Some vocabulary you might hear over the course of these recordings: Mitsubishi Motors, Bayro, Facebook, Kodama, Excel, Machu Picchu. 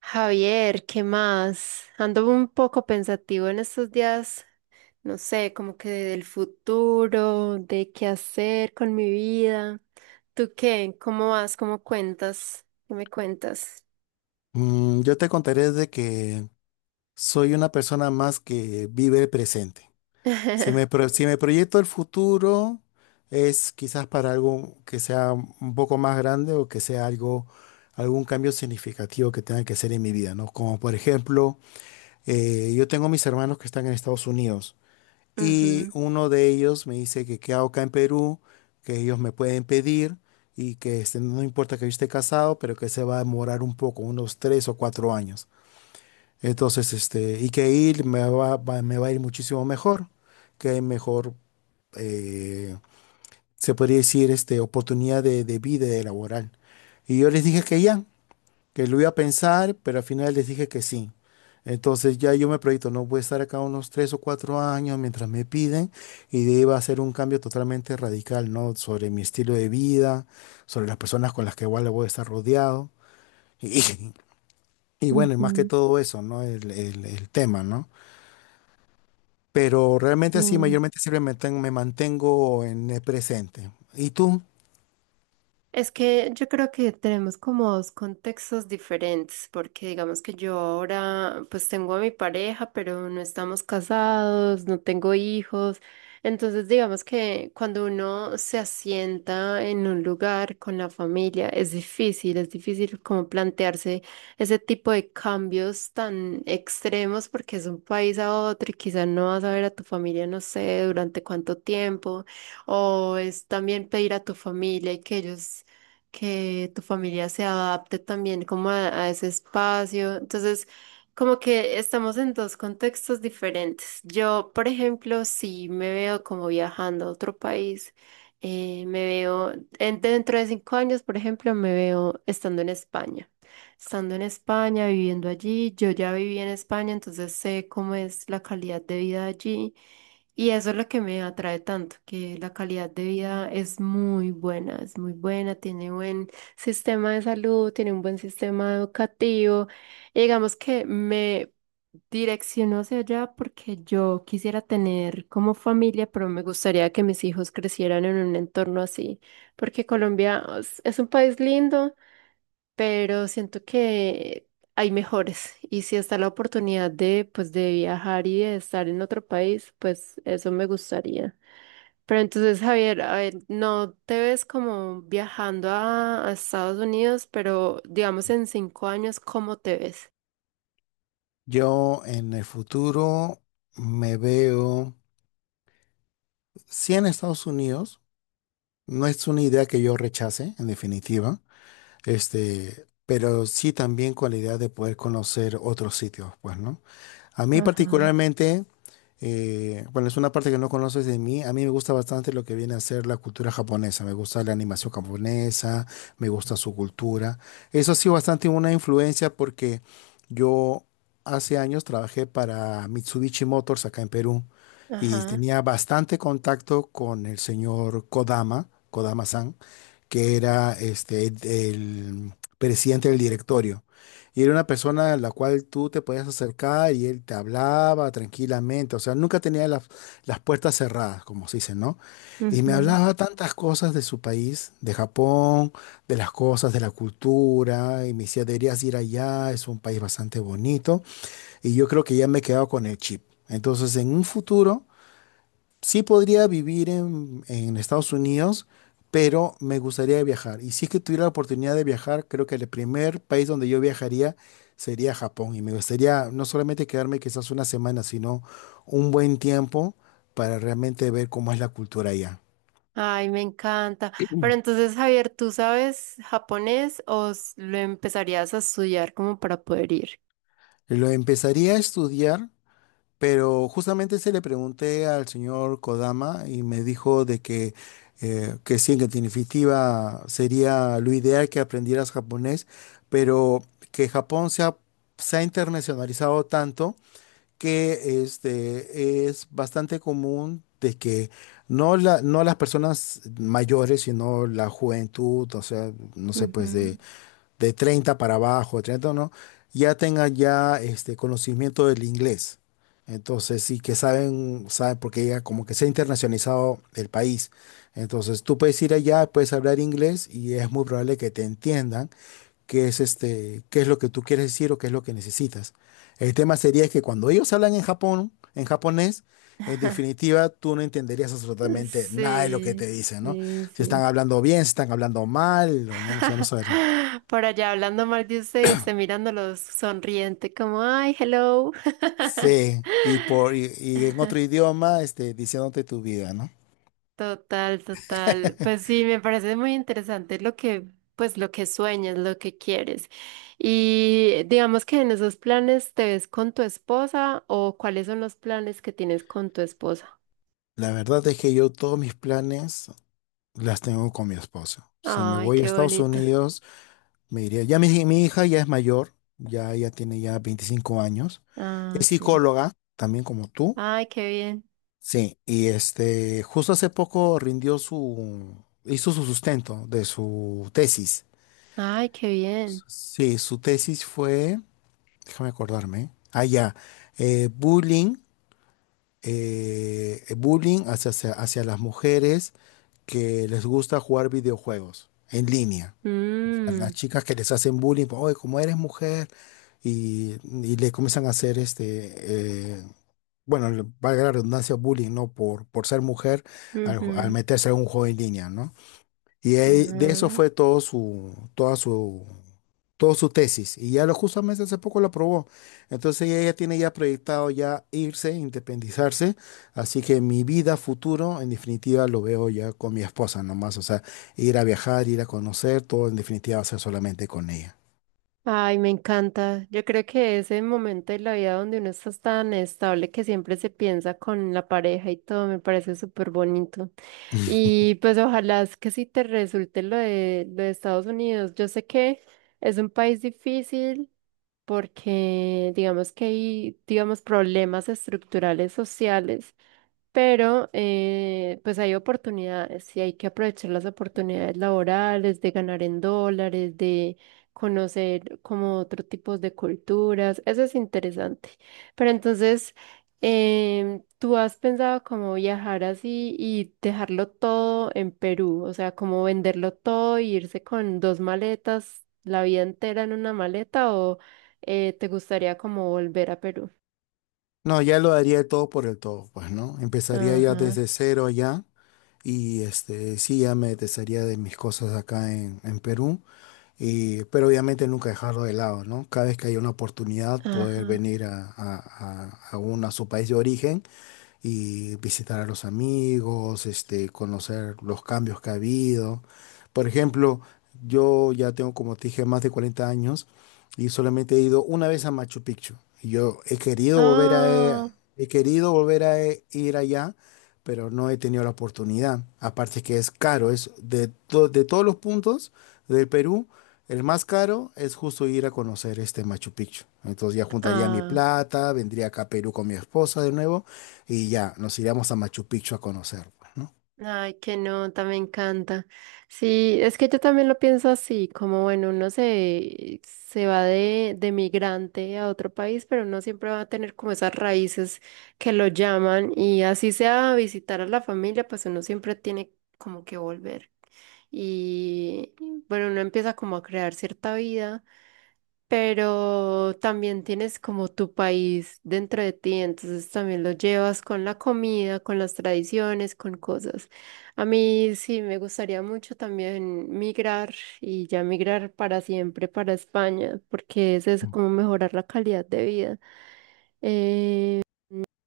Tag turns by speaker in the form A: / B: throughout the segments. A: Javier, ¿qué más? Ando un poco pensativo en estos días, no sé, como que del futuro, de qué hacer con mi vida. ¿Tú qué? ¿Cómo vas? ¿Cómo cuentas? ¿Qué me cuentas?
B: Yo te contaré de que soy una persona más que vive el presente. Si me proyecto el futuro, es quizás para algo que sea un poco más grande o que sea algo, algún cambio significativo que tenga que hacer en mi vida, ¿no? Como por ejemplo, yo tengo mis hermanos que están en Estados Unidos y
A: Ujú.
B: uno de ellos me dice que qué hago acá en Perú, que ellos me pueden pedir y que este, no importa que yo esté casado, pero que se va a demorar un poco, unos tres o cuatro años. Entonces, este, y que ir me va a ir muchísimo mejor, que hay mejor, eh, se podría decir, este, oportunidad de vida y de laboral. Y yo les dije que ya, que lo iba a pensar, pero al final les dije que sí. Entonces ya yo me proyecto, no voy a estar acá unos tres o cuatro años mientras me piden y de ahí va a ser un cambio totalmente radical, ¿no? Sobre mi estilo de vida, sobre las personas con las que igual voy a estar rodeado. Y, y bueno, y más que
A: Ujú.
B: todo eso, ¿no? El tema, ¿no? Pero
A: Sí.
B: realmente así, mayormente siempre me mantengo en el presente. ¿Y tú?
A: Es que yo creo que tenemos como dos contextos diferentes, porque digamos que yo ahora pues tengo a mi pareja, pero no estamos casados, no tengo hijos. Entonces digamos que cuando uno se asienta en un lugar con la familia es difícil como plantearse ese tipo de cambios tan extremos porque es un país a otro y quizás no vas a ver a tu familia, no sé, durante cuánto tiempo. O es también pedir a tu familia y que ellos que tu familia se adapte también como a ese espacio. Entonces, como que estamos en dos contextos diferentes. Yo, por ejemplo, sí me veo como viajando a otro país. Me veo dentro de cinco años, por ejemplo, me veo estando en España. Estando en España, viviendo allí. Yo ya viví en España, entonces sé cómo es la calidad de vida allí. Y eso es lo que me atrae tanto, que la calidad de vida es muy buena, tiene buen sistema de salud, tiene un buen sistema educativo. Y digamos que me direcciono hacia allá porque yo quisiera tener como familia, pero me gustaría que mis hijos crecieran en un entorno así, porque Colombia es un país lindo, pero siento que hay mejores, y si está la oportunidad de pues de viajar y de estar en otro país, pues eso me gustaría. Pero entonces, Javier, a ver, no te ves como viajando a Estados Unidos, pero digamos en 5 años, ¿cómo te ves?
B: Yo en el futuro me veo, sí, en Estados Unidos. No es una idea que yo rechace, en definitiva. Este, pero sí también con la idea de poder conocer otros sitios, pues, ¿no? A mí
A: Ajá.
B: particularmente, bueno, es una parte que no conoces de mí, a mí me gusta bastante lo que viene a ser la cultura japonesa, me gusta la animación japonesa, me gusta su cultura. Eso ha sido bastante una influencia porque yo hace años trabajé para Mitsubishi Motors acá en Perú y
A: Ajá.
B: tenía bastante contacto con el señor Kodama, Kodama-san, que era este, el presidente del directorio. Y era una persona a la cual tú te podías acercar y él te hablaba tranquilamente. O sea, nunca tenía las puertas cerradas, como se dice, ¿no? Y me
A: Ujú.
B: hablaba tantas cosas de su país, de Japón, de las cosas, de la cultura. Y me decía, deberías ir allá, es un país bastante bonito. Y yo creo que ya me he quedado con el chip. Entonces, en un futuro sí podría vivir en Estados Unidos, pero me gustaría viajar. Y si es que tuviera la oportunidad de viajar, creo que el primer país donde yo viajaría sería Japón. Y me gustaría no solamente quedarme quizás una semana, sino un buen tiempo para realmente ver cómo es la cultura allá.
A: Ay, me encanta. Pero entonces, Javier, ¿tú sabes japonés o lo empezarías a estudiar como para poder ir?
B: Lo empezaría a estudiar. Pero justamente se le pregunté al señor Kodama y me dijo de que sí, que en definitiva sería lo ideal que aprendieras japonés, pero que se ha internacionalizado tanto que este, es bastante común de que no, no las personas mayores, sino la juventud, o sea, no sé, pues
A: Ujú.
B: de 30 para abajo, de 30, no, ya tengan ya este conocimiento del inglés. Entonces, sí que saben, saben, porque ya como que se ha internacionalizado el país. Entonces, tú puedes ir allá, puedes hablar inglés y es muy probable que te entiendan qué es este, qué es lo que tú quieres decir o qué es lo que necesitas. El tema sería que cuando ellos hablan en Japón, en japonés, en definitiva, tú no entenderías absolutamente nada de lo que
A: Sí,
B: te dicen, ¿no?
A: sí,
B: Si están
A: sí.
B: hablando bien, si están hablando mal, o no, o sea, no saber.
A: Por allá hablando mal de usted, y usted mirándolos sonriente, como, ay, hello.
B: Sí, y en otro idioma, este, diciéndote tu vida, ¿no?
A: Total, total. Pues sí, me parece muy interesante lo que, pues lo que sueñas, lo que quieres. Y digamos que en esos planes te ves con tu esposa, o cuáles son los planes que tienes con tu esposa.
B: La verdad es que yo todos mis planes las tengo con mi esposo. Si me
A: Ay,
B: voy a
A: qué
B: Estados
A: bonito.
B: Unidos, me iría. Ya mi hija ya es mayor, ya, ya tiene ya 25 años.
A: Ah,
B: Es
A: sí.
B: psicóloga, también como tú.
A: Ay, qué bien.
B: Sí, y este, justo hace poco hizo su sustento de su tesis.
A: Ay, qué bien.
B: Sí, su tesis fue, déjame acordarme, ah, ya, bullying. Bullying hacia las mujeres que les gusta jugar videojuegos en línea. A las
A: Mm,
B: chicas que les hacen bullying, oye, como eres mujer, y, y le comienzan a hacer este, bueno, le- valga la redundancia, bullying, ¿no? Por ser mujer al
A: ujú.
B: meterse a un juego en línea, ¿no? Y ahí- de eso
A: Ujú.
B: fue todo su, toda su, toda su tesis. Y ya lo justamente hace poco lo aprobó. Entonces ella ya tiene ya proyectado ya irse, independizarse. Así que mi vida futuro, en definitiva, lo veo ya con mi esposa nomás. O sea, ir a viajar, ir a conocer, todo en definitiva va a ser solamente con ella.
A: Ay, me encanta. Yo creo que ese momento de la vida donde uno está tan estable que siempre se piensa con la pareja y todo, me parece súper bonito. Y pues ojalá es que sí te resulte lo de Estados Unidos. Yo sé que es un país difícil, porque digamos que hay, digamos, problemas estructurales sociales. Pero pues hay oportunidades y hay que aprovechar las oportunidades laborales, de ganar en dólares, de conocer como otros tipos de culturas. Eso es interesante. Pero entonces, ¿tú has pensado como viajar así y dejarlo todo en Perú? O sea, como venderlo todo e irse con dos maletas, la vida entera en una maleta, o ¿te gustaría como volver a Perú?
B: No, ya lo daría el todo por el todo, pues, ¿no? Empezaría ya
A: Ajá,
B: desde cero ya. Y este, sí, ya me desharía de mis cosas acá en Perú. Y- pero obviamente nunca dejarlo de lado, ¿no? Cada vez que hay una oportunidad, poder
A: ajá.
B: venir a uno, a su país de origen y visitar a los amigos, este, conocer los cambios que ha habido. Por ejemplo, yo ya tengo, como te dije, más de 40 años y solamente he ido una vez a Machu Picchu. Y yo he querido
A: Ah.
B: he querido volver a ir allá, pero no he tenido la oportunidad. Aparte que es caro, es de, to- de todos los puntos del Perú el más caro es justo ir a conocer este Machu Picchu. Entonces ya juntaría mi
A: Ah,
B: plata, vendría acá a Perú con mi esposa de nuevo y ya nos iríamos a Machu Picchu a conocer, pues, ¿no?
A: ay, qué nota, me encanta. Sí, es que yo también lo pienso así, como bueno, uno se, se va de migrante a otro país, pero uno siempre va a tener como esas raíces que lo llaman, y así sea a visitar a la familia, pues uno siempre tiene como que volver. Y bueno, uno empieza como a crear cierta vida. Pero también tienes como tu país dentro de ti, entonces también lo llevas con la comida, con las tradiciones, con cosas. A mí sí me gustaría mucho también migrar y ya migrar para siempre para España, porque es eso, como mejorar la calidad de vida. Eh,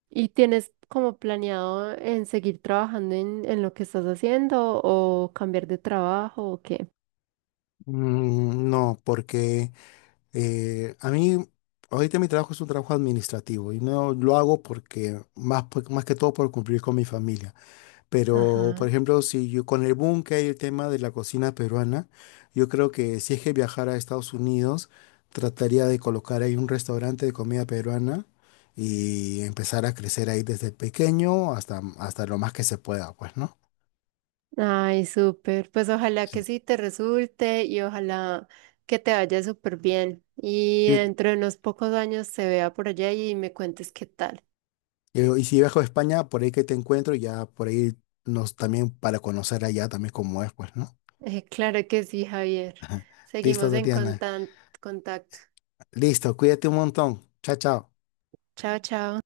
A: ¿Y tienes como planeado en seguir trabajando en lo que estás haciendo, o cambiar de trabajo, o qué?
B: No, porque a mí ahorita mi trabajo es un trabajo administrativo y no lo hago porque más que todo por cumplir con mi familia. Pero, por
A: Ajá.
B: ejemplo, si yo con el boom que hay el tema de la cocina peruana, yo creo que si es que viajara a Estados Unidos, trataría de colocar ahí un restaurante de comida peruana y empezar a crecer ahí desde pequeño hasta, hasta lo más que se pueda, pues, ¿no?
A: Ay, súper. Pues ojalá que
B: Sí.
A: sí te resulte y ojalá que te vaya súper bien. Y
B: Yo-
A: dentro de unos pocos años se vea por allá y me cuentes qué tal.
B: y si viajo a España, por ahí que te encuentro, ya por ahí nos también para conocer allá también cómo es, pues, ¿no?
A: Claro que sí, Javier.
B: Listo,
A: Seguimos
B: Tatiana.
A: contacto.
B: Listo, cuídate un montón. Chao, chao.
A: Chao, chao.